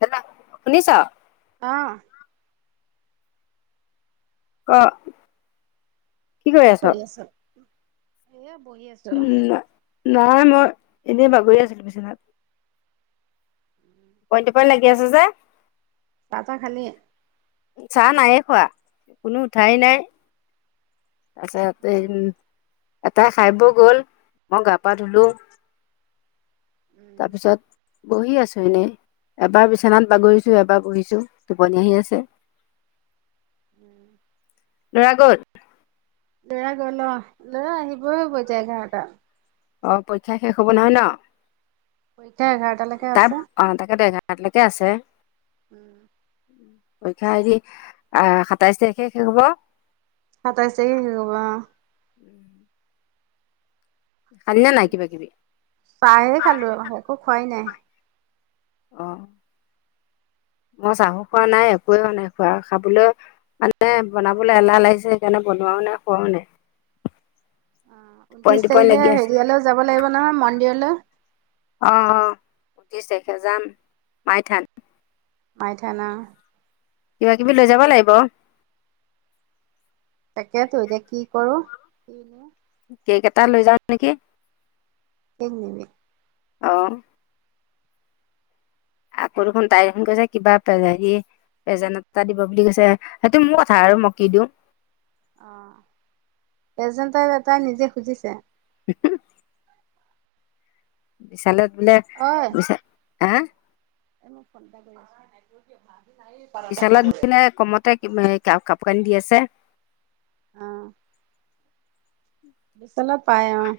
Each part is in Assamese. হেল্ল' শুনিছ আহ ক কি কৰি আছ এয়া বহি আছো উম নাই মই এনেই বাগৰি আছিলো বিচনাত টোপনি টোপনি লাগি আছে যে চাহ তাহ খালি চাহ নাইে খোৱা কোনো উঠাই নাই তাৰপিছত উ এটাই খাই বৈ গল মই গা পা ধুলো তাৰ পিছত বহি আছো এনেই এবাৰ বিচনাত বাগৰিছো এবাৰ বুহিছো টোপনি আহি আছে। উম লৰা গল লৰা গল অ লৰা আহিবই হব এঘাৰটাত। অ পৰীক্ষা শেষ হব নহয় ন পৰীক্ষা এঘাৰটালৈকে তাত আছে। আহ তাকে এঘাৰটালৈকে আছে। উম পৰীক্ষা হেৰি আহ সাতাইশ তাৰিখে শেষ হব। সাতাইশ তাৰিখে খুলিব অহ উম। কিবি চাহে খালো একো খোৱাই নাই। আহঁ মই চাহু খোৱা নাই একোৱে খোৱা নাই। খোৱা খাবলৈ মানে বনাবলৈ এলাহ লাগিছে সেইকাৰণে বনোৱাও নাই খোৱাও নাই। [inaudible] অ টোপনি ঊনত্ৰিশ টোপনি তাৰিখে লাগি আছে হেৰিয়ালৈও যাব লাগিব নহয় মন্দিৰলৈ আহ অ সুধিছে যাম মাই থান। মাই থান। কিবা কিবি লৈ যাব লাগিব তাকেতো এতিয়া কি কৰো কিন কেক এটা লৈ যাও নেকি। তেঙনে। আহ আক দেখোন তাই দেখোন কৈছে কিবা প যায় পেজেণ্ট এটা দিব বুলি কৈছে সেইটো মোৰ কথা আৰু মইকি দিওঁ। আহ এজেণ্টৰ এটা নিজে খুজিছে। [inaudible] বিশালত বোলে বিশ হ। এ ম ফলটা গৈ আছো বিশালত দিনে কমতে কাপ কানি দি আছে। আহ বিশালত পাই অঁ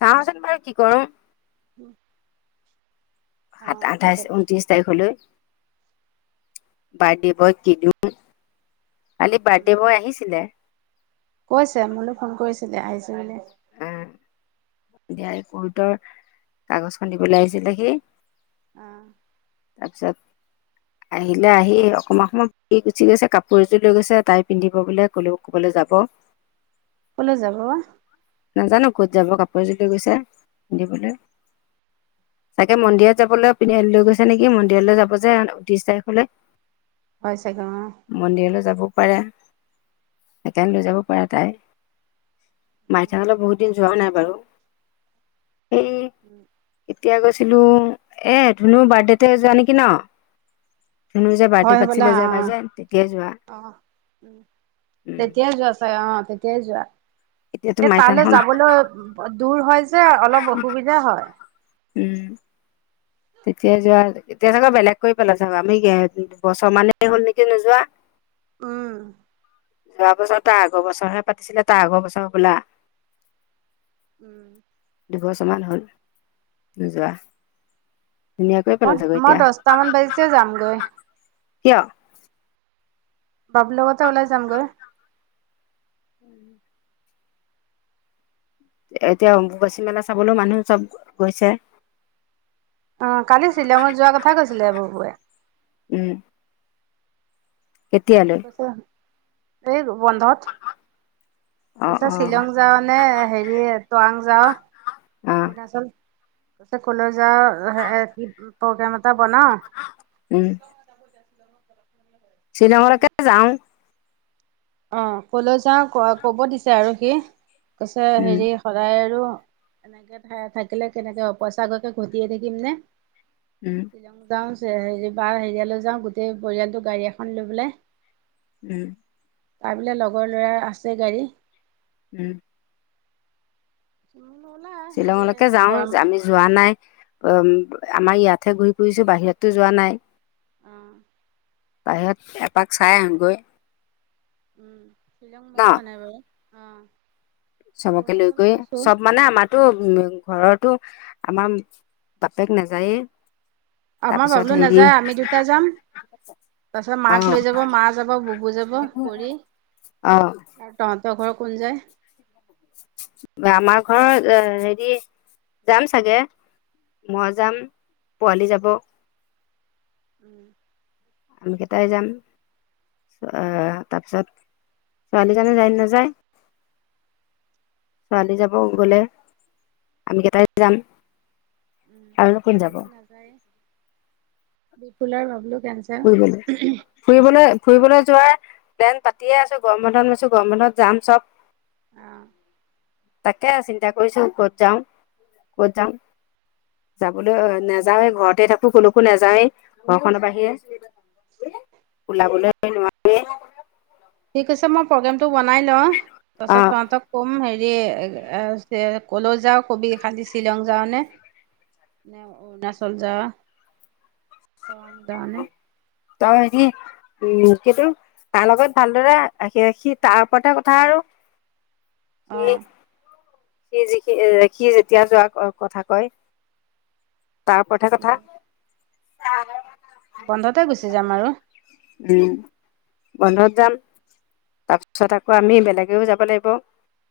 চাওঁচোন বাৰু কি কৰো উম। সাত আঠাইশ ঊনত্ৰিশ তাৰিখলৈ বাই দিবই কিনো কালি উম বাৰ্থডে বই আহিছিলে। কৈছে মোলৈ ফোন কৰিছিলে আহিছো বুলি। আহ দিয়া পহতৰ কাগজখন দিবলৈ আহিছিলে সি। আহ তাৰপিছত আহিলে আহি অকমান সময় প গুচি গৈছে কাপোৰ এযোৰ লৈ গৈছে তাই পিন্ধিব বোলে ক'লে ক'ব লাগ যাব। কলে যাব। নাজানো ক'ত যাব কাপোৰ এযোৰ লৈগৈছে পিন্ধিবলৈ চাগে মন্দিৰত যাবলৈ লৈ গৈছে নেকি মন্দিৰলৈ যাব যে ত্ৰিছ তাৰিখলৈ হয় চাগে অ মন্দিৰলৈ যাব। পাৰে সেইকাৰণে লৈ যাব পাৰে তাই মাইথলপ বহুত দিন যোৱা নাই বাৰু সেই এতিয়া গৈছে ছিলো এ ধুনুৰ বাৰ্থডেতে যোৱা নেকি ন। চুনো যে হয় বাৰ্টি হবলা পাতিছিলে যে অ এবাই যে তেতিয়াই যোৱা। অ উম উম তেতিয়াই যোৱা চাগে- অ' তেতিয়াই যোৱা। এতিয়াতো এ তালৈ মাইথানখন যাবলৈ দূৰ হয় যে, অলপ অসুবিধা হয়। উম। তেতিয়াই যোৱা, এতিয়া চাগে বেলেগ কৰি পেলাইছে হয়। আমি এয়া বছৰ মানেই হ'ল নেকি নোযোৱা? উম। যোৱা বছৰ তাৰ আগৰ বছৰহে পাতিছিলে। তাৰ আগৰ বছৰ হবলা উম। কিছুমান হ'ল নোযোৱা। ধুনীয়াকৈ পেলালে মই- চাগৈ মই এতিয়া দছটামান বাজিতে যামগৈ। কিয়? বাব্লু লগতে ওলাই যাম গৈ। এতিয়া অম্বুবাচী মেলা চাবলৈও মানুহ চব গৈছে। অ' কালি শ্বিলঙত যোৱা কথা কৈছিলে বুবুৱে। উম। কেতিয়ালৈ কৈছে- এই ৰো বন্ধত। অ কৈছে অ শ্বিলং যাওঁ নে হেৰি টৱাং যাওঁ? অ অৰুণাচল। কৈছে কলৈ যাওঁ হ- কি প্ৰগ্ৰাম এটা বনাও। উম উম। শ্বিলঙলৈকে যাওঁ। অ', কলৈ যাওঁ ক- কব দিছে আৰু সি। কৈছে উম হেৰি সদায় আৰু এনেকে থাকিলে কেনেকে অ'- পইচাককে ঘটিয়ে থাকিম নে? উম শ্বিলঙ যাওঁ হেৰি বা হেৰিয়ালৈ যাওঁ, গোটেই পৰিয়ালটো গাড়ী এখন লৈ পেলাই। উম। তাৰ বোলে লগৰ ল'ৰাৰ আছে গাড়ী। উম। ওলা হেৰি শ্বিলঙলৈকে যাওঁ। গৰম আমি বন্ধতে যোৱা নাই। উম আমাৰ ইয়াতহে ঘূৰি ফুৰিছোঁ, বাহিৰততো যোৱা নাই। অ'। বাহিৰত এপাক চাই আহো গৈ। উম, শ্বিলং ময়ো যোৱা নাই বাৰু। অ'। চবকে লৈ অৰুণাচল গৈ, গৈছো চব মানে শ্বিলং আমাৰতো গৈছো। উ- ঘৰৰটো আমাৰ বাপেক নাযায়ে। আমাৰ তাৰপিছত বাব্লু হেৰি নাযায়, আমি দুটা যাম। তাৰ পিছত অ মাক লৈ যাব, মা যাব, বুবু যাব, পৰি অ আৰু তহঁত। ঘৰৰ কোন যায়? আমাৰ ঘৰৰ এ হেৰি, যাম চাগে। মই যাম, পোৱালি যাব। উম। আমি কেইটাই যাম। অ' তাৰপিছত ছোৱালীজনী যায় নে নাযায়। ছোৱালী যাব গ'লে। আমি কেইটাই যাম। উম। আৰু কোন যাব বিপুলটো নাযায়ে, বিপুলৰ বাব্লু ফুৰিবলৈ। ফুৰিবলৈ- ফুৰিবলৈ যোৱাৰ প্লেন পাতিয়ে আছোঁ গৰম বন্ধত। মইছো গৰম বন্ধত যাম চব। অ'। তাকে চিন্তা কৰিছোঁ ক'ত যাওঁ, ক'ত যাওঁ। যাবলৈ নাযাৱে ঘৰতে থাকোঁ। কোনকো নেযায়, ঘৰখনৰ বাহিৰে। ওলাবলৈ নোৱাৰিয়ে। ঠিক আছে, মই প্ৰগ্ৰেমটো বনাই লওঁ। তাৰ অ পিছত তহঁতক ক'ম হে সেই কলৈ যাও কবি খালি শ্বিলং যাও নে? অৰুণাচল যাও? যাওঁ নে তই এনেই উম, সেইটো তাৰ লগত ভালদৰে সি সি তাৰ ওপৰতে কথা আৰু। আহ। সি সি যিখি সি যেতিয়া যোৱা কথা কয় তাৰ ওপৰত হে কথা। বন্ধতে গুচি যাম আৰু। উম, বন্ধত যাম তাৰপিছত আকৌ আমি বেলেগেও যাব লাগিব।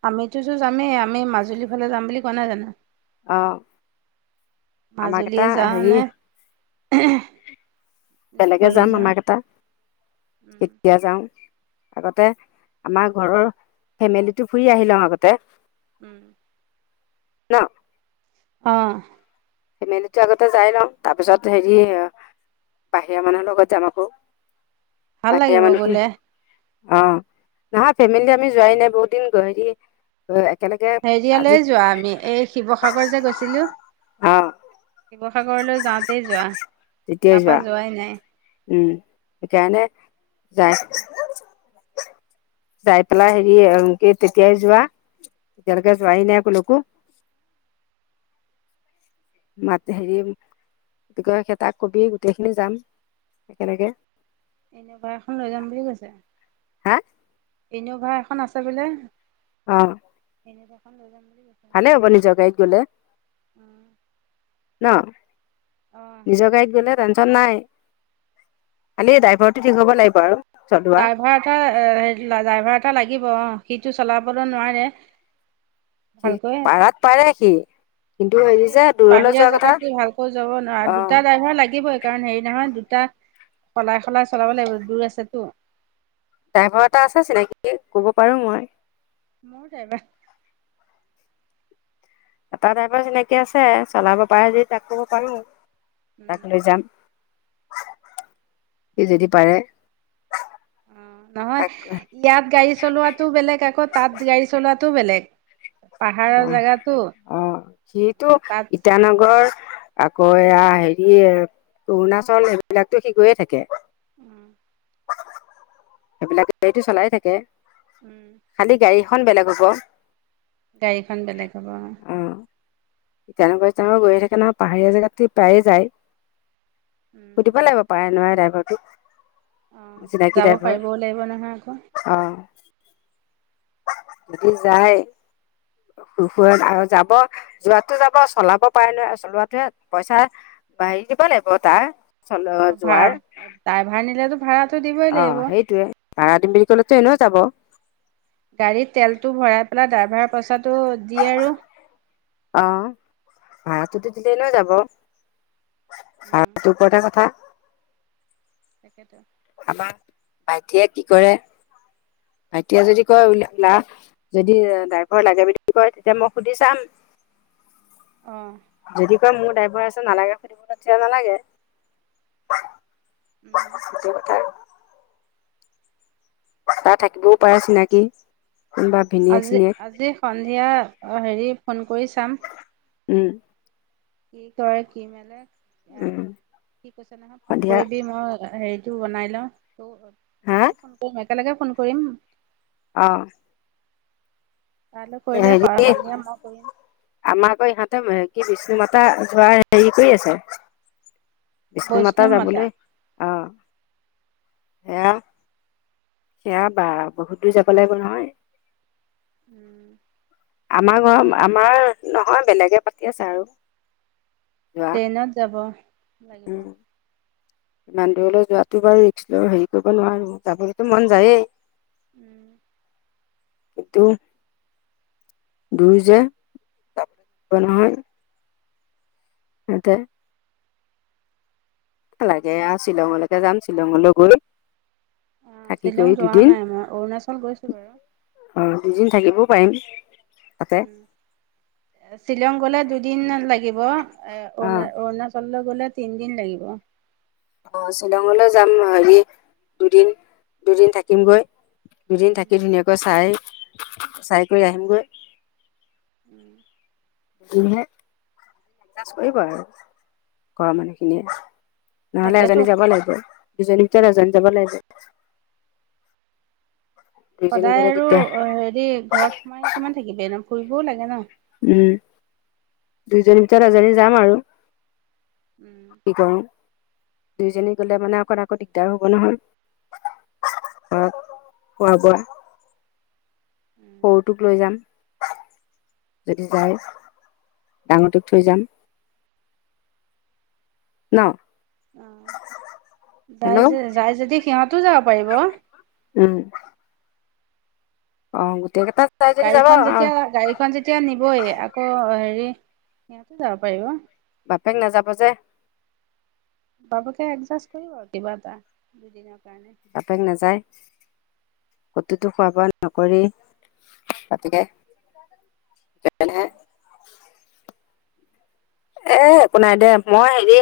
আমিতো যামেই, আমি মাজুলীৰ ফালে যাম বুলি কোৱা নাই জানো? আহ আমাক এটা মাজুলীয়ে যাওঁ হেৰি নে নে বেলেগে কলৈ যাম যাওঁ আমাক এটা কেতিয়া যাও। আগতে আমাৰ ঘৰৰ ফেমিলিতো ফুৰি আহি লওঁ আগতে। উম। ন। আহ। ফেমিলি তো আগতে যাই লওঁ তাৰপিছত হেৰি। বাহিৰা মানুহ লগত যাম্ আক। ভাল লাগিব গলে। অ নহয় ফেমিলি আমি যোৱাই নাই বহুত দিন গ হেৰি। একেলগে হেৰিয়ালে আজি যোৱা আমি এই শিৱসাগৰ যে গৈছিলো। অ। শিৱসাগৰলৈ যাওঁতেই যোৱা, তেতিয়াই তাপা যোৱা যোৱাই নাই। উম সেইকাৰনে যাই। যাই পেলাই হেৰি সে তেতিয়াই যোৱা এতিয়ালৈকে যোৱাই নাই কলৈকো। [unintelligible] মাত হেৰি, কি তাক কবি গোটেই খিনি যাম একেলকে। ইন'ভা এখন লৈ যাম বুলি কৈছে হা। ইন'ভা এখন আছে বোলে। অ। এনে দে এখন লৈ যাম। [unintelligible] ভালে হ'ব নিজৰ গাড়ীত গলে ন। অঁ নিজৰ গাড়ীত গ'লে টেনচন নাই, খালি ড্ৰাইভাৰটো ঠিক হ'ব লাগিব আৰু। চলোৱা ড্ৰাইভাৰ এটা ড্ৰাইভাৰ এটা লাগিব অ সিটো চলাবলৈ নোৱাৰে। কি পাৰাত পাৰে কি। এ বাহিৰা জেগাত সি ভালকৈ যাব নোৱাৰ অঁ দুটা ড্ৰাইভাৰ লাগিব। কাৰণ হেৰি নহয় দুটা সলাই সলাই চলাব লাগিব দূৰ আছেতো। ড্ৰাইভাৰ এটা আছে চিনাকি ক'ব পাৰো মই। ম চাইব। এটা ড্ৰাইভাৰ চিনাকি আছে চলাব পাৰে যদি তাক কব পাৰো। তাক লৈ যাম সি যদি পাৰে। অ নহয় তাক ইয়াত গাড়ী চলোৱাতটো বেলেগ আকৌ তাত গাড়ী চলোৱা। টো বেলেগ। পাহাৰৰ অ জেগাতো অ সিটো তাত ইটানগৰ। আকৌ এয়া হেৰি অৰুণাচল এইবিলাকতো শি গৈয়ে থাকে। উম। সেইবিলাকে গাড়ীটো চলাই থাকে উম, খালি গাড়ীখন বেলেগ হব। গাড়ীখন বেলেগ হ'ব। তেনেকুৱা স্হানত [unintelligible] গৈয়ে থাকে না পাহাৰীয়া জেগাত প্ৰায়ে যায়। উম সুধিব লাগিব পাৰে নোৱাৰে ড্ৰাইভাৰ অ তোক। চিনাকি যাব পাৰিবও লাগিব নহয় আকৌ ড্ৰাইভৰ অ। সতি যায়। সু আৰু যাব যোৱাতটো যাব চলাব পাৰে ন চলোৱাতহে পইচা। ভাইজ ভলে পতা। অ ভাড়া তাই ভাড়া নিলেতো ভাড়াটো। দিবই অ লাগিব সেইটয়ে ভাৰাডিম বুলি কলেতো এনেও যাব। গাড়ীত তেলটো ভৰাই পেলাই ড্ৰাইভাৰ পইচাটো দিয়ে আৰু। অ ভাৰাটোতো দিলে এনেও যাব, উম, ভাৰাটোৰ ওপৰতহে কথা। তাকেইেতো। আমাৰ ভাইটিয়ে কি কৰে। মাইটি যদি কয় উওল ওলা। যদি ড্ৰাইভৰ লাগে বুলি কয় তেতিয়া মই সুধি চাম। অ যদি। মোৰ ড্ৰাইভাৰ আছে নালাগে সুধিবলৈঠয়া নালাগে। উম, সটাই। তাৰ থাকিবও পাৰে চিনাকি। কোনোবা ভিনিয়েক আজি চিনিয়েক আজি সন্ধিয়া হেৰি ফোন কৰি চাম। উম! কি কৰে কি মেলে উম কি কৈছে নহয় ফোন সন্ধিয়া কৰিবি মই হেৰি। বনাই ল ত তোৰ হা লগো ফোন কৰিম একেলগে ফোন কৰিম। অ। তালৈ কৰিলে হেৰি সন্ধিয়া মই কৰিম আমাৰ আকৌ ইহঁতে মে। কি বিষ্ণু মাতা যোৱা হেৰি কৰি আছে। বিষ্ণু মাতা যাবলৈ আহ সেয়া। সেয়া বা বহুত দূৰ যাব লাগিব নহয়। উম, আমাৰ ঘৰৰ আমাৰ নহয়। বেলেগে পাতি আছে আৰু। যোৱা ট্ৰেইনত যাব লাগিব। উম ইমান দূৰলৈ যোৱাতটো বাৰু ৰিক্স ত হেৰি কৰিব নোৱাৰো যাবলৈতো মন যায়েই। উম! কিটো দূৰ যে। উম, নহয়। মতে। লাগে আহ শ্বিলঙলৈকে যাম শ্বিলঙলৈ গৈ। আহ থাকি শ্বিলং কৰি যোৱা দুদিন নাই মই অৰুণাচল গৈছোঁ বাৰু। পয়ম। উম শ্বিলং গলে দুদিন লাগিব। এ অ অণ অৰুণাচললৈ গলে তিনদিন লাগিব। আহ শ্বিলঙলৈ যাম হেৰি দুদিন দুদিন থাকিমগৈ। দুদিন থাকি ধুনীয়াকৈ চাই, চাই কৰি আহিমগৈ। হে কৰিব আৰু ঘৰৰ মানুহখিনিয়ে। নহলে তাকেতো এজনী যাব লাগিব দুজনী। এজনী যাব লাগিব। দুইজনী সদায় গ'লে আৰু দিগদাৰ অ হেৰি ঘৰত সোমাই কিমান থাকিবি ন ফুৰিবও লাগে ন। উম! দুইজনীৰ ভিতৰত এজনী যাম আৰু। উম! কি কৰোঁ দুইজনী গলে মানে অকণ আকৌ দিগদাৰ হব নহয়। অ কোৱা, কোৱা-। উম। সৰুটোক লৈ যাম। যদি যায়, ডাঙৰটোক থৈ যাম। ন। আহ যাই হেল্ল' যে যাই যদি সিহঁতও যাব পাৰিব। উম! অ গোটেইকেইটা গাড়ীখন যেতিয়া গাড়ীখন যেতিয়া নিবই আকৌ হেৰি ইহঁতে যাব পাৰিব। বাপেক নাযাব যে। বাপকে এডজাষ্ট কৰিব আৰু কিবা এটা দুদিনৰ। কাৰণে। বাপেক নাযায়। কতোতো খোৱা বোৱা নকৰেই বাপেকে। উম, এনেই। এ একো নাই দে মই হেৰি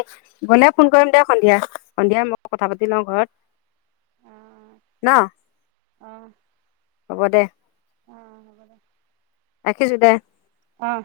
গলে ফোন কৰিম দে সন্ধিয়া, সন্ধিয়া মই কথা পাতি লওঁ ঘৰত। অ', ন। অ', হ'ব দে অ হ'ব দে ৰাখিছো দে অহ